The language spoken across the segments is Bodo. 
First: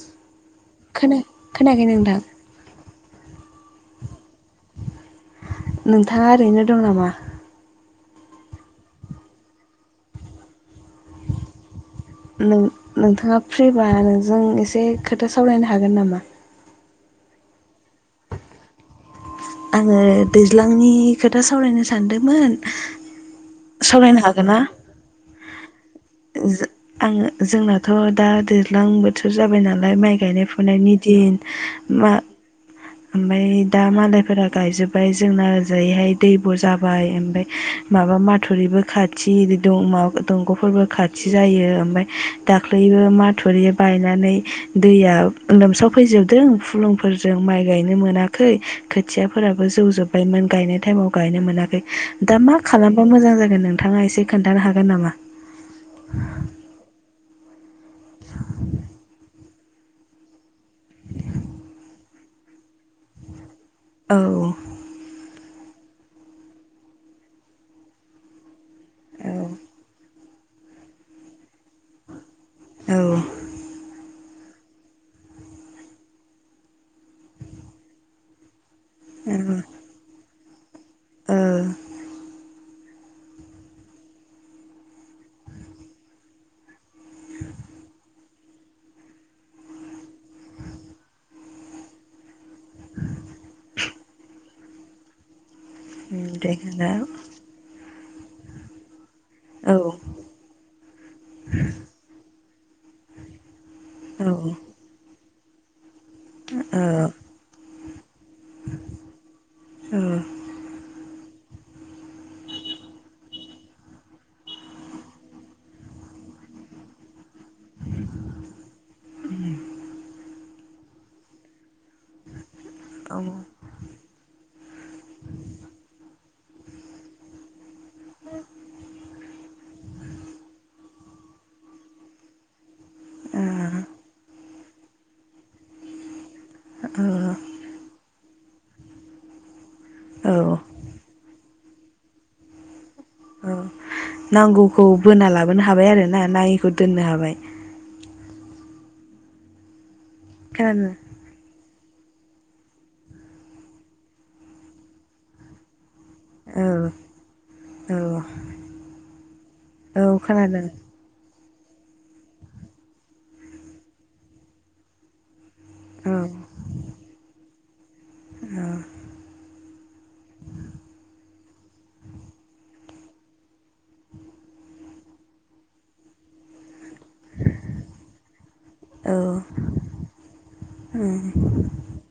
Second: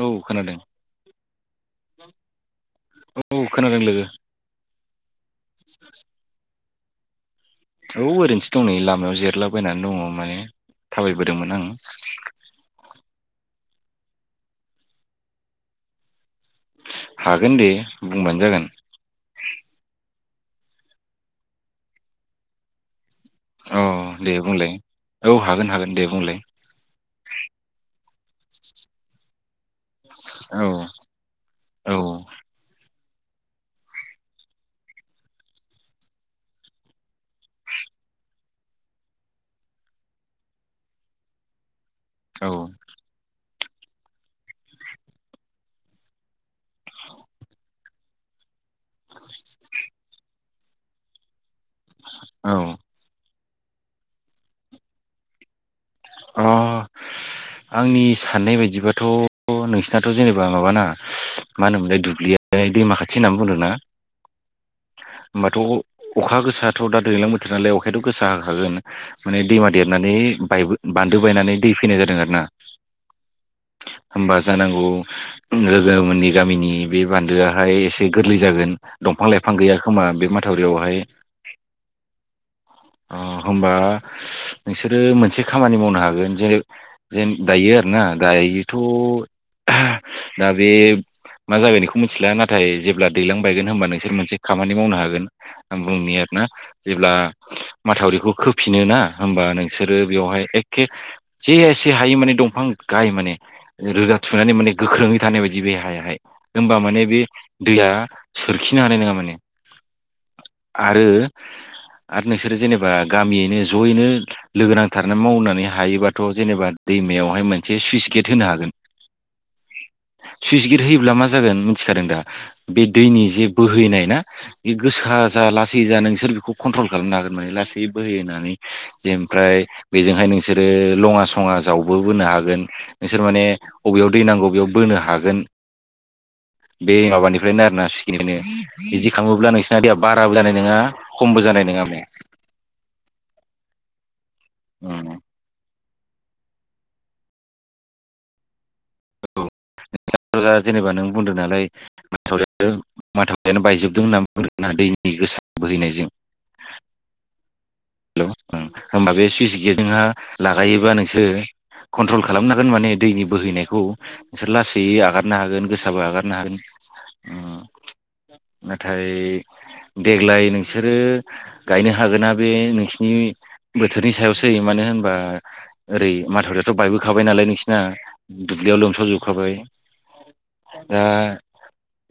औ खोनादों खोना-खोनाखै नोंथां औ खोनादों लोगो नोंथाङा ओरैनो दं नामा औ ओरैनोथि दं नै लामायाव जिरलाबायनानै दङ माने थाबायबोदोंमोन आं नों नोंथाङा फ्रिबा नोंजों एसे खोथा सावरायनो हागोन नामा हागोन दे बुंबानो जागोन आङो दैज्लांनि खोथा सावरायनो सानदोंमोन अ सावरायनो दे हागोन ना बुंलाय औ हागोन हागोन दे बुंलाय आङो जोंनाथ' दा दैज्लां बोथोर जाबाय नालाय माइ गायनाय औ फुनायनि औ दिना ओमफ्राय दा मालायफोरा गायजोब्बाय जोंना ओजायैहाय दैबो' जाबाय ओमफ्राय माबा माथुरिबो खाथि दंग'फोरबो खाथि जायो ओमफ्राय औ दाख्लैबो माथुरि बायनानै दैया लोमसाव फैजोबदों फुलुंफोरजों माइ गायनो मोनाखै खोथियाफोराबो जौजोब्बायमोन गायनाय टाइमाव गायनो मोनाखै दा औ मा खालामबा मोजां जागोन नोंथाङा एसे खोन्थानो हागोन नामा अ आंनि साननाय बायदिबाथ' औ नोंसिनाथ' जेनेबा माबाना मा होनोमोनलाय दुब्लिया दैमाख खाथि होनना बुंदों ना औ होमबाथ' अखा गोसायथ' दा दैज्लां बोथोर नालाय अखायाथ' गोसा होखागोन औ माने दैमा देरनानै बान्दो बायनानै दै फैनाय जादों आरो ना औ होमबा जानांगौ लोगो मोननि गामिनि बे बान्दोआहाय एसे गोरलै जागोन दंफां लाइफां गैया खोमा बे माथावरियावहाय औ होमबा नोंसोरो मोनसे खामानि मावनो हागोन जे जेन दायो आरोना दायोथ' दा बे मा जागाय बेखौ मिथिला नाथाय जेब्ला दैलां बायगोन होनबा नोंसोर मोनसे खामानि मावनो हागोन आं बुंनि आरोना दे खोन्था जेब्ला माथावरिखौ खोफिनो ना होमबा औ नोंसोरो बेवहाय एखे जे एसे हायो माने दंफां गाय माने रोजा औ थुनानै माने गोख्रोङै थानाय बायदि बे हायाहाय होमबा माने बे दैया सोरखिनो हानाय नङा माने आरो आरो नोंसोरो जेनेबा गामियैनो जयैनो लोगो नांथार माने मावनानै हायोबाथ' जेनेबा दैमायावहाय मोनसे सुइस गेट होनो हागोन सुइस गेट होयोब्ला मा जागोन मिथिखादों दा बे औ दैनि औ जे बोहैनाय ना बे गोसोआ जा लासै जा नोंसोर बेखौ कन्ट्रल खालामनो हागोन माने लासै बोहै होनानै ओमफ्राय बेजोंहाय नोंसोरो लङा सङा जावबो बोनो हागोन नोंसोर औ माने बबेयाव दै नांगौ बबेयाव बोन होनो हागोन [inaudible] बे माबानिफ्रायनो आरो ना सिखिनिफ्रायनो बिदि खालामोब्ला नोंसिनाया बाराबो जानाय औ नङा खमबो जानाय नङामे नांगौखौ बोना लाबोनो हाबाय आरो ना नाङिखौ दोननो हाबाय औ खोनादों जेनेबा नों बुंदों नालाय माथावरि माथावरिानो बायजोबदों होनना बुंदोंना‌ दैनि गोसा बोहैनायजों औ औ हेल' होमबा बे सुइस औ गेटजोंहा खोनादों लागायोबा नोंसोर कन्ट्रल खालामन हांगोन माने दैनि बोहैनायखौ नोंसोर लासै आगारनो हागोन। गोसाबो औ आगारनो हागोन। नाथाय देग्लाय नोंसोरो गायनो हागोना बे नों खिनि बोथोरनि सायावसै मानो होनबा ओरै माथावरि थ बायबोखाबाय नालाय नोंसिना दुब्लियाव औ लोमसावजोबखाबाय। दा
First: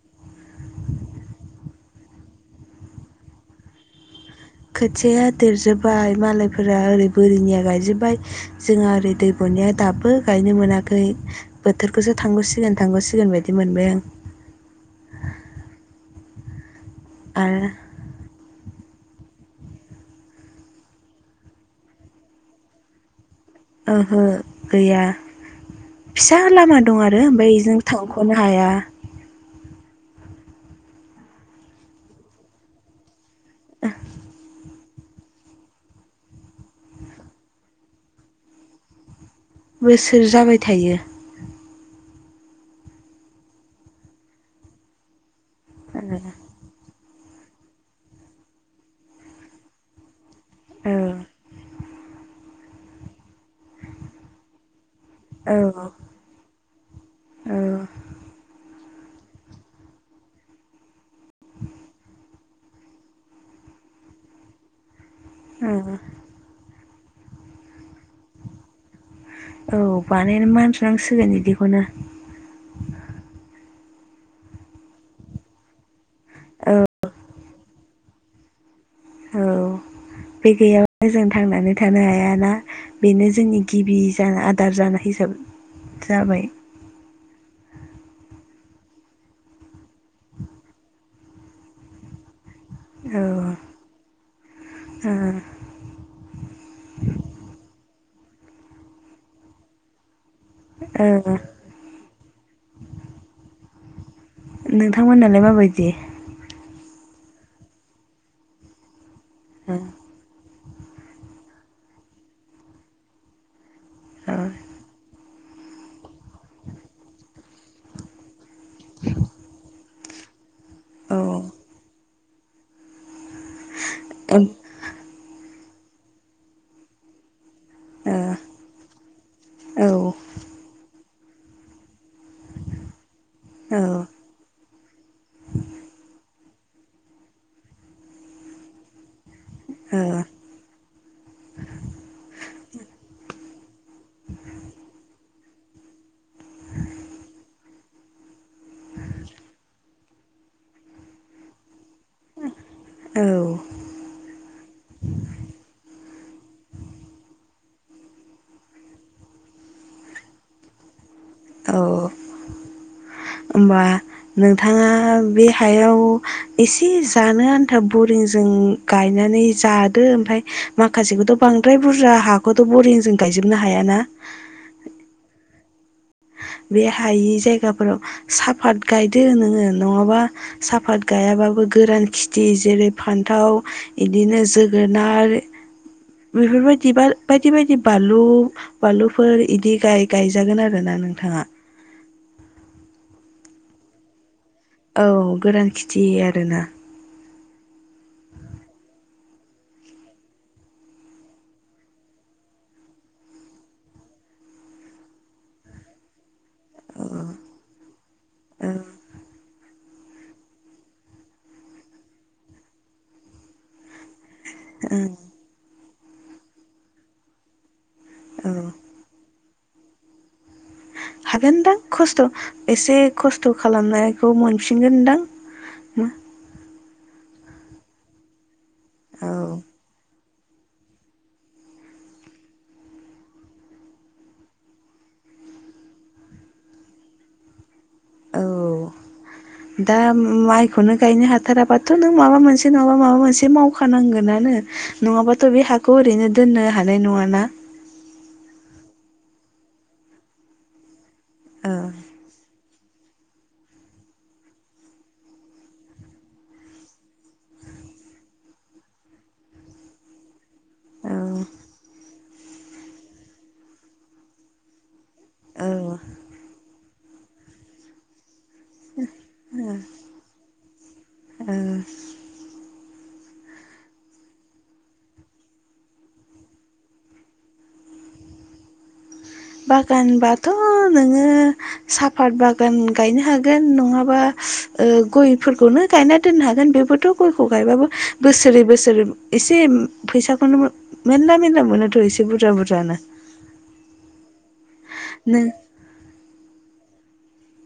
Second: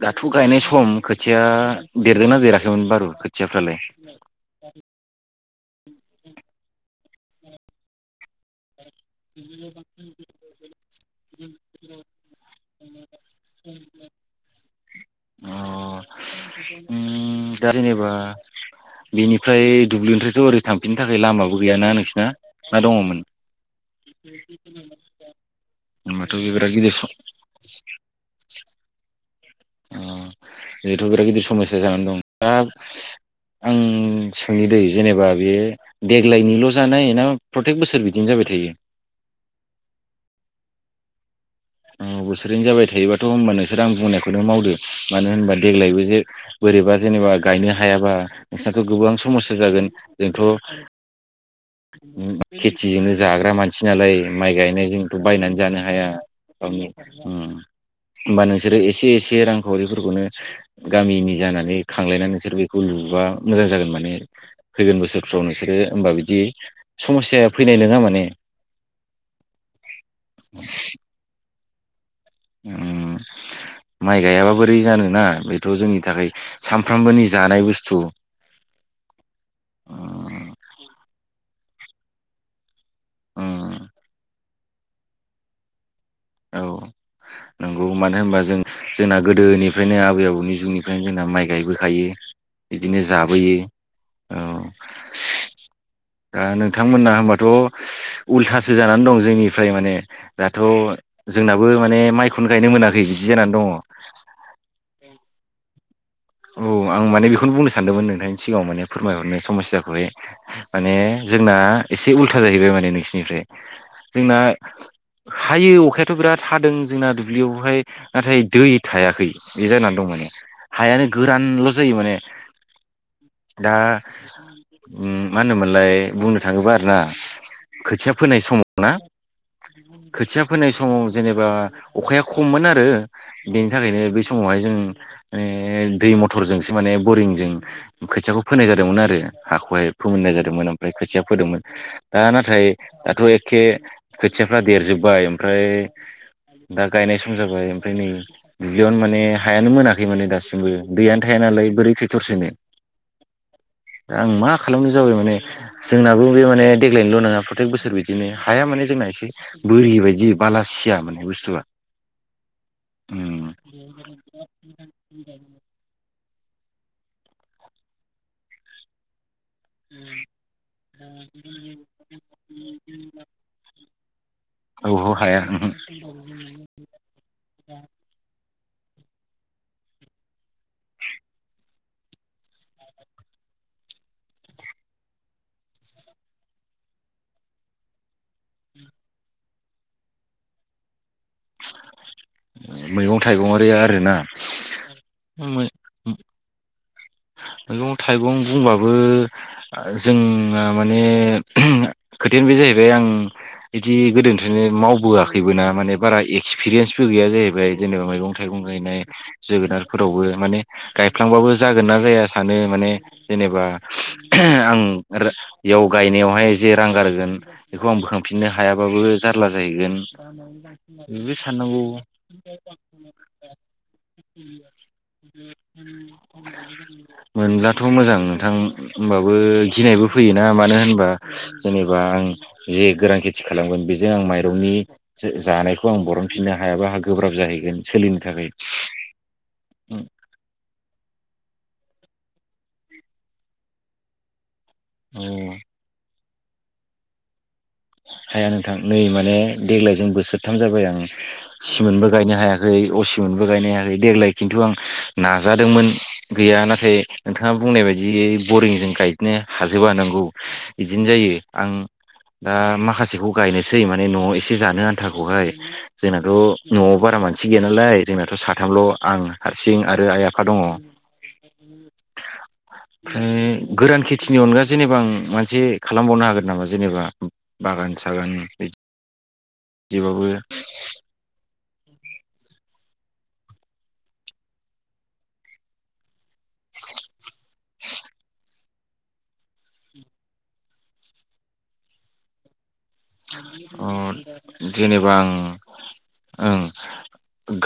दाथ' गायनाय सम खोथिया। देरदोंना देराखैमोन बारु खोथियाफ्रालाय खोथिया देरजोब्बाय मालायफोरा ओरै बोरिनिया गायजोबबाय जोंहा ओरै दै बुनाया दाबो गायनो मोनाखै बोथोरखौसो थांगौसिगोन थांगौसि सिगोन बायदि मोनबाय आं उ आरो दा जेनावबा [unintelligible] बेनिफ्राय दुब्लिनिफ्रायथ' ओरै थांफिननो थाखाय लामाबो गैयाना नोंसोरना ना दङमोन ओहो गैया होनबाथ' फिसा बे बिराद लामा गिदिर दं आरो ओमफ्राय बेजों थांख'नो हाया जिथ' बिराद गिदिर समयया जानानै दं दा आं सोंनि दै जेनेबा बेयो देग्लायनिल' जानाय ना प्रतेक बोसोर बिदिनो जाबाय थायो बोसोर जाबाय थायो। औ बोसोरैनो जाबाय थायोबाथ' होनबा नोंसोर आं बुंनायखौनो मावदो मानो होनबा। देग्लायबो जे बोरैबा जेनेबा गायनो हायाबा नोंसिनाथ' गोबां समस्या जागोन। जोंथ' औ खेथिजोंनो जाग्रा मानसि नालाय माइ गायनायजों बायनानै जानो औ हाया गावनि औ होबा नोंसोरो एसे एसे रांखावरिफोरखौनो गामिनि जानानै खांलायनानै नोंसोर बेखौ लुबा मोजां जागोन माने फोगोन बोसोर स्राव औ नोंसोरो होमबा बिदि समस्या फैनाय नोङा माने औ बानाय मानस' नांसिगोन बिदिखौनो माइ गायाबा बोरै जानोना बेथ' जोंनि थाखाय सामफ्रामबोनि जानाय बुस्थु औ उम बे गैयाबानो जों थांनानै थानो हायाना बेनो जोंनि उम गिबि जाग्रा आदार जानाय हिसाबै औ नंगौ मानो होनबा जों जोंना गोदोनिफ्रायनो आबै आबौनि जुगनिफ्रायनो जोंना माइ गायबोखायो बिदिनो औ ओ जाबोयो औ दा नोंथांमोना होनबाथ' उल्थासो जानानै दं जोंनिफ्राय माने दाथ' ओ जोंनाबो माने माइखौनो गायनो मोनाखै बिदि जानानै दङ नोंथांमोनालाय माबायदि औ आं माने बेखौनो बुंनो सानदोंमोन नोंथांनि सिगाङाव माने फोरमायहरनो ओ समस्याखौहाय माने जोंना एसे उल्था जाहैबाय माने नोंसिनिफ्राय जोंना औ हायो अखायाथ' बिराद हादों जोंना दुब्लियावहाय नाथाय दै थायाखै बे जानानै दं माने हायानो औ गोरानल' जायो माने दा औ मा होनोमोनलाय बुंनो थाङोबा आरो ना खोथिया औ औ फोनाय समाव ना खोथिया फोनाय समाव जेनेबा अखाया खममोन आरो बेनि थाखायनो बे समावहाय जों दै मथरजोंसो माने बरिंजों खोथियाखौ फोनाय जादोंमोन आरो हाखौहाय फोमोननाय जादोंमोन ओमफ्राय खोथिया फोदोंमोन दा नाथाय दाथ' एखे खोथियाफ्रा देरजोब्बाय ओमफ्राय दा गायनाय सम जाबाय ओमफ्राय नै दुब्लियावनो माने हायानो मोनाखै माने दासिमबो दैयानो थाया नालाय बोरै थो थरसेनो ओ आं मा खालामनो जाबाय माने जोंनाबो बे माने देग्लायनिल' नङा प्रतेक बोसोर बिदिनो हाया माने जोंना एसे बोरि बायदि बालासिया माने बुस्थुवा औ औ उ। होमबा नोंथाङा बे हायाव एसे जानो आन्था बरिंजों गायनानै जादो ओमफ्राय माखासेखौथ' बांद्राय बुरजा हाखौथ' बरिंजों गायजोबनो हायाना। औ हाया। बे हायि जायगाफोराव सा साफात गायदो नोङो नङाबा साफात गायाबाबो गोरान खेथि जेरै फान्थाव इदिनो जोगोनार बेफोरबायदि बार बायदि बायदि बानलु बानलुफोर इदि गाय-गायजागोन आरो ना नों। थाङा। मैगं थाइगं आरि आरोना? औ गोरान खेथि आरोना। मैगं थाइगं बुंबाबो जोंना माने खोथायानो बे जाहै जाहैबाय आं बिदि गोदोनिफ्रायनो मावबोआखैबो ना माने बारा एक एक्सपिरियेन्सबो गैया जाहैबाय जेनेबा मैगं थाइगं गायनाय जोगोनार फोरावबो माने गायफ्लांबाबो जागोनना जाया सानो माने जेनेबा आं रो इयाव गायनायावहाय जे रां गारगोन बेखौ आं बोखांफिननो हायाबाबो जारला जाहैगोन। बेबो हागोनदां साननांगौ खस्थ' एसे खस्थ' खालामनायखौ मोनफिनगोनदां। मोनब्लाथ' मोजां नोंथां औ होमबाबो गिनायबो फैयोना मानो होनबा जेनेबा आं जे गोरान खेथि खालामगोन बेजों आं माइरंनि जो जानायखौ आं बरनफिननो हायाबा आंहा गोब्राब जाहैगोन। सोलिनो थाखाय औ दा माइखौनो गायनो हाथाराबाथ' नों माबा मोनसे नङाबा माबा मोनसे मावखानांगोनानो। नङाबाथ' औ बे हाखौ ओरैनो दोननो हानाय नङाना। हाया नोंथां नै माने देग्लायजों बोसोरथाम जाबाय आं औ सिमोनबो गायनो हाया खै असिमोनबो गायनो हायाखै देग्लाय खिन्थु आं नाजादोंमोन गैया नाथाय नोंथाङा बुंनाय बायदियै बरिंजों गायजोबनो हाजोबा नंगौ बिदिनो जायो आं दा माखासेखौ गायनोसै माने न'आव एसे जानो आन्थाखौहाय औ जोंनाथ' न'आव बारा मान सि गैया नालाय जोंनाथ' साथामल' आं हारसिं आरो आइ आफा दङ। ओ ओमफ्राय गोरान खेथिनि अनगा जेनेबा आं मोनसे खालामबावनो हागोन नामा जेनेबा बागान सागान बेदि बागानबाथ' नोङो साफात बागान गायनो हागोन नङाबा ओ गयफोरखौनो गायना दोननो हागोन बेबोथ' गयखौ गायबाबो बोसोरे बोसोरे एसे फैसाखौनो मेरला मेरला मोनोथ' एसे बुरजा। बुरजानो अ जेनेबा आं नों ओं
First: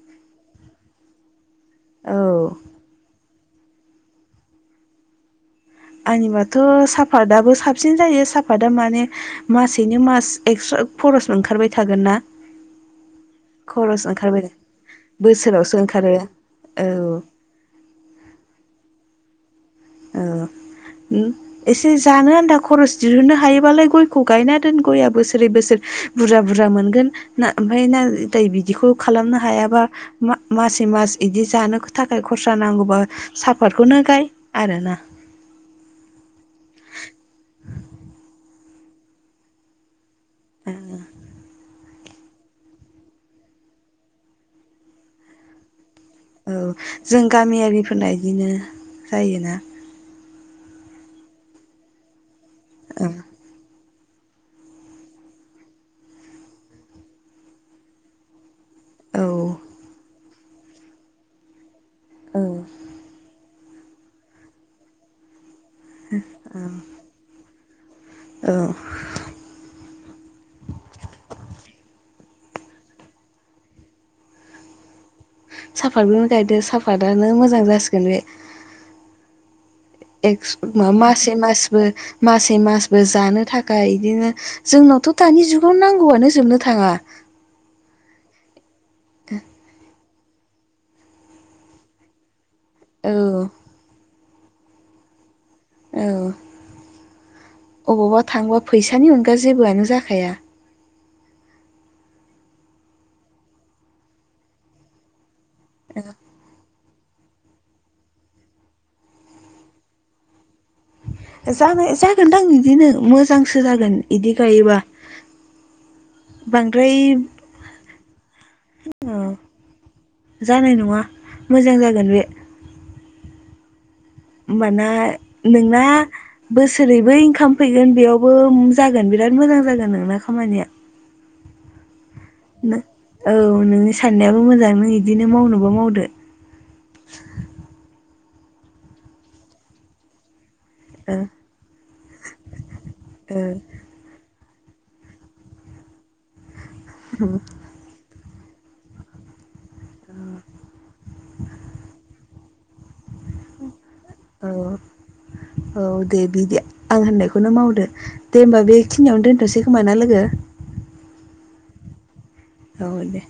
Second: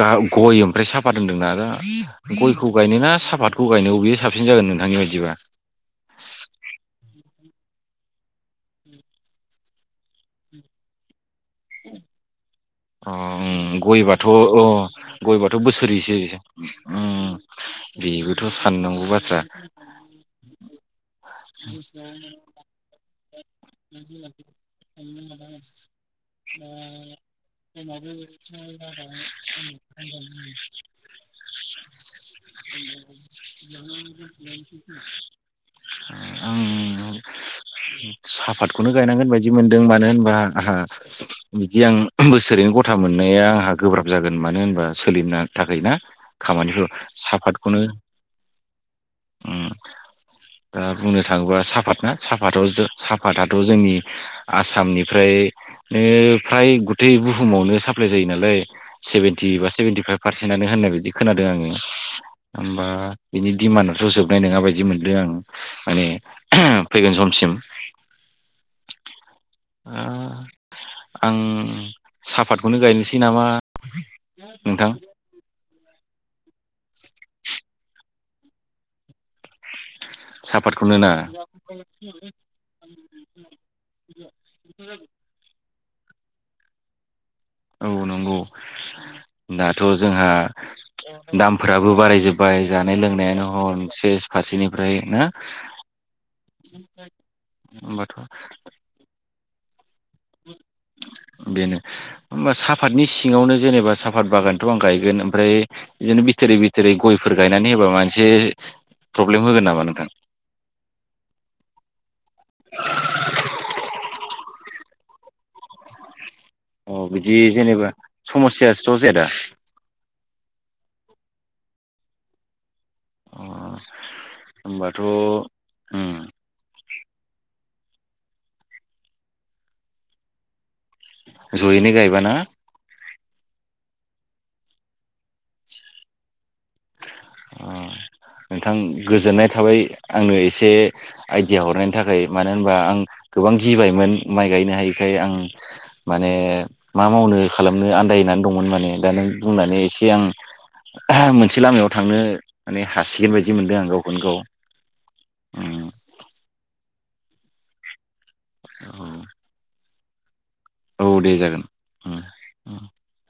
गा गय ओमफ्राय साफात होन्दोंना दा औ गयखौ गायनो ना साफत खौ गायनो अबे साबसिन जागोन नोंथांनि बायदिबा? आंनिबाथ' साफातआबो साबसिन जायो। साफादा माने मासेैनो मास एक्सट्रा खरस ओंखारबाय थागोन ना। अ ओ खरस ओंखारबाय गयबाथ' अ गयबाथ' बोसोरावसो ओंखारो बोसोरेसो औ उ। बेबोथ' साननांगौ बाथ्रा। औ उ एसे जानो आनथा खरस दिहुननो हायोबालाय गयखौ गायना दोन गयआ बोसोरे बोसोर बुरजा बुरजा मोनगोन ना ओमफ्राय नाथाय बिदिखौ खालामनो हायाबा मा मासे मास इदि जानो ख थाखाय खरसा नांगौबा साफातखौनो गाय। आरोना [inaudible] आं साफातखौनो गायनांगोन बायदि मोनदों मानो होन बा आहा बिदि आं बोसोरैनो गथा मोननाया आंहा गोब्राब जागोन मानो होनबा सोलिनो थाखाय ना औ खामानिखौ जों साहाफातखौनो गामियारिफोरना बिदिनो जायोना उम दा बुंनो थाङोबा साफात ना साफाथाव साफााथाथ' जोंनि आसामनिफ्रायनो फ्राय गुतै बुहुमावनो साप्लाय जायो नालाय सेभेन्टि औ बा सेभेेनटि फाइभ पारसेन्टनो होननाय बिदि खोनादों आङो औ होमबा बिनि डिमान्डआथ' जोबनाय नङा बायदि मोनदों आं माने फैगोन समसिम दा आं साफातखौनो गायनोसै नामा नोंथां साफातखौनो गायदो साफातानो मोजां जासिगोन बे एक्स नङा साहापातखौनो ना मासे मासबो मासे मासबो जानो थाखाय इदिनो जोंनाव थ' दानि जुगाव नांगौआनो जोबनो थाङा औ नंगौ दाथ' जोंहा दामफ्राबो बाराय जोब बाय जानाय औ लोंनायानो हम सेस फारसेनिफ्राय ना औ होमबाथ' अबावबा थांबा फैसानि अनगा जेबोआनो जाखाया बेनो होमबा साफतनि सिङावनो जेनेबा साफात बागानथ' आं गायगोन ओमफ्राय बिदिनो बिथोरि बि रि गयफोर गायनानै होबा माबा मोनसे प्रब्लेम होगोन नामा नोंथां जानाय जागोनदां बिदिनो मोजांसो जागोन इदि गायोबा बांद्राय औ बिदि जेनेबा समस्यासो ज' औ जाया दा जानाय नङा मोजां जागोन बे अ ओमबाना होमबाथ' नोंना उम बोसोरैबो इंकाम फैगोन बेयावबो जागोन बिराद मोजां जागोन नोंना खामानिया जयैनो गायबाना औ नोंनि साननायाबो मोजां नों इदिनो मावनोबा मावदो अ नोंथां गोजोननाय थाबाय आंनो एसे ओ आइडिया हरनायनि थाखाय मानो होनबा आं गोबां ओ गिबायमोन माइ गायनो हायिखाय आं माने मा मावनो खालामनो आन्दायनानै दंमोन माने दा नों बुंनानै एसे आं मोनसे लामायाव थांनो माने हासिगोन बायदि मोनदों आं गाव गावखौनो औ औ उम दे बिदि आं होननायखौनो मावदो दे होमबा बेखिनियावनो दोनथ'सै खोमाना लोगो औ दे जागोन उम औ दे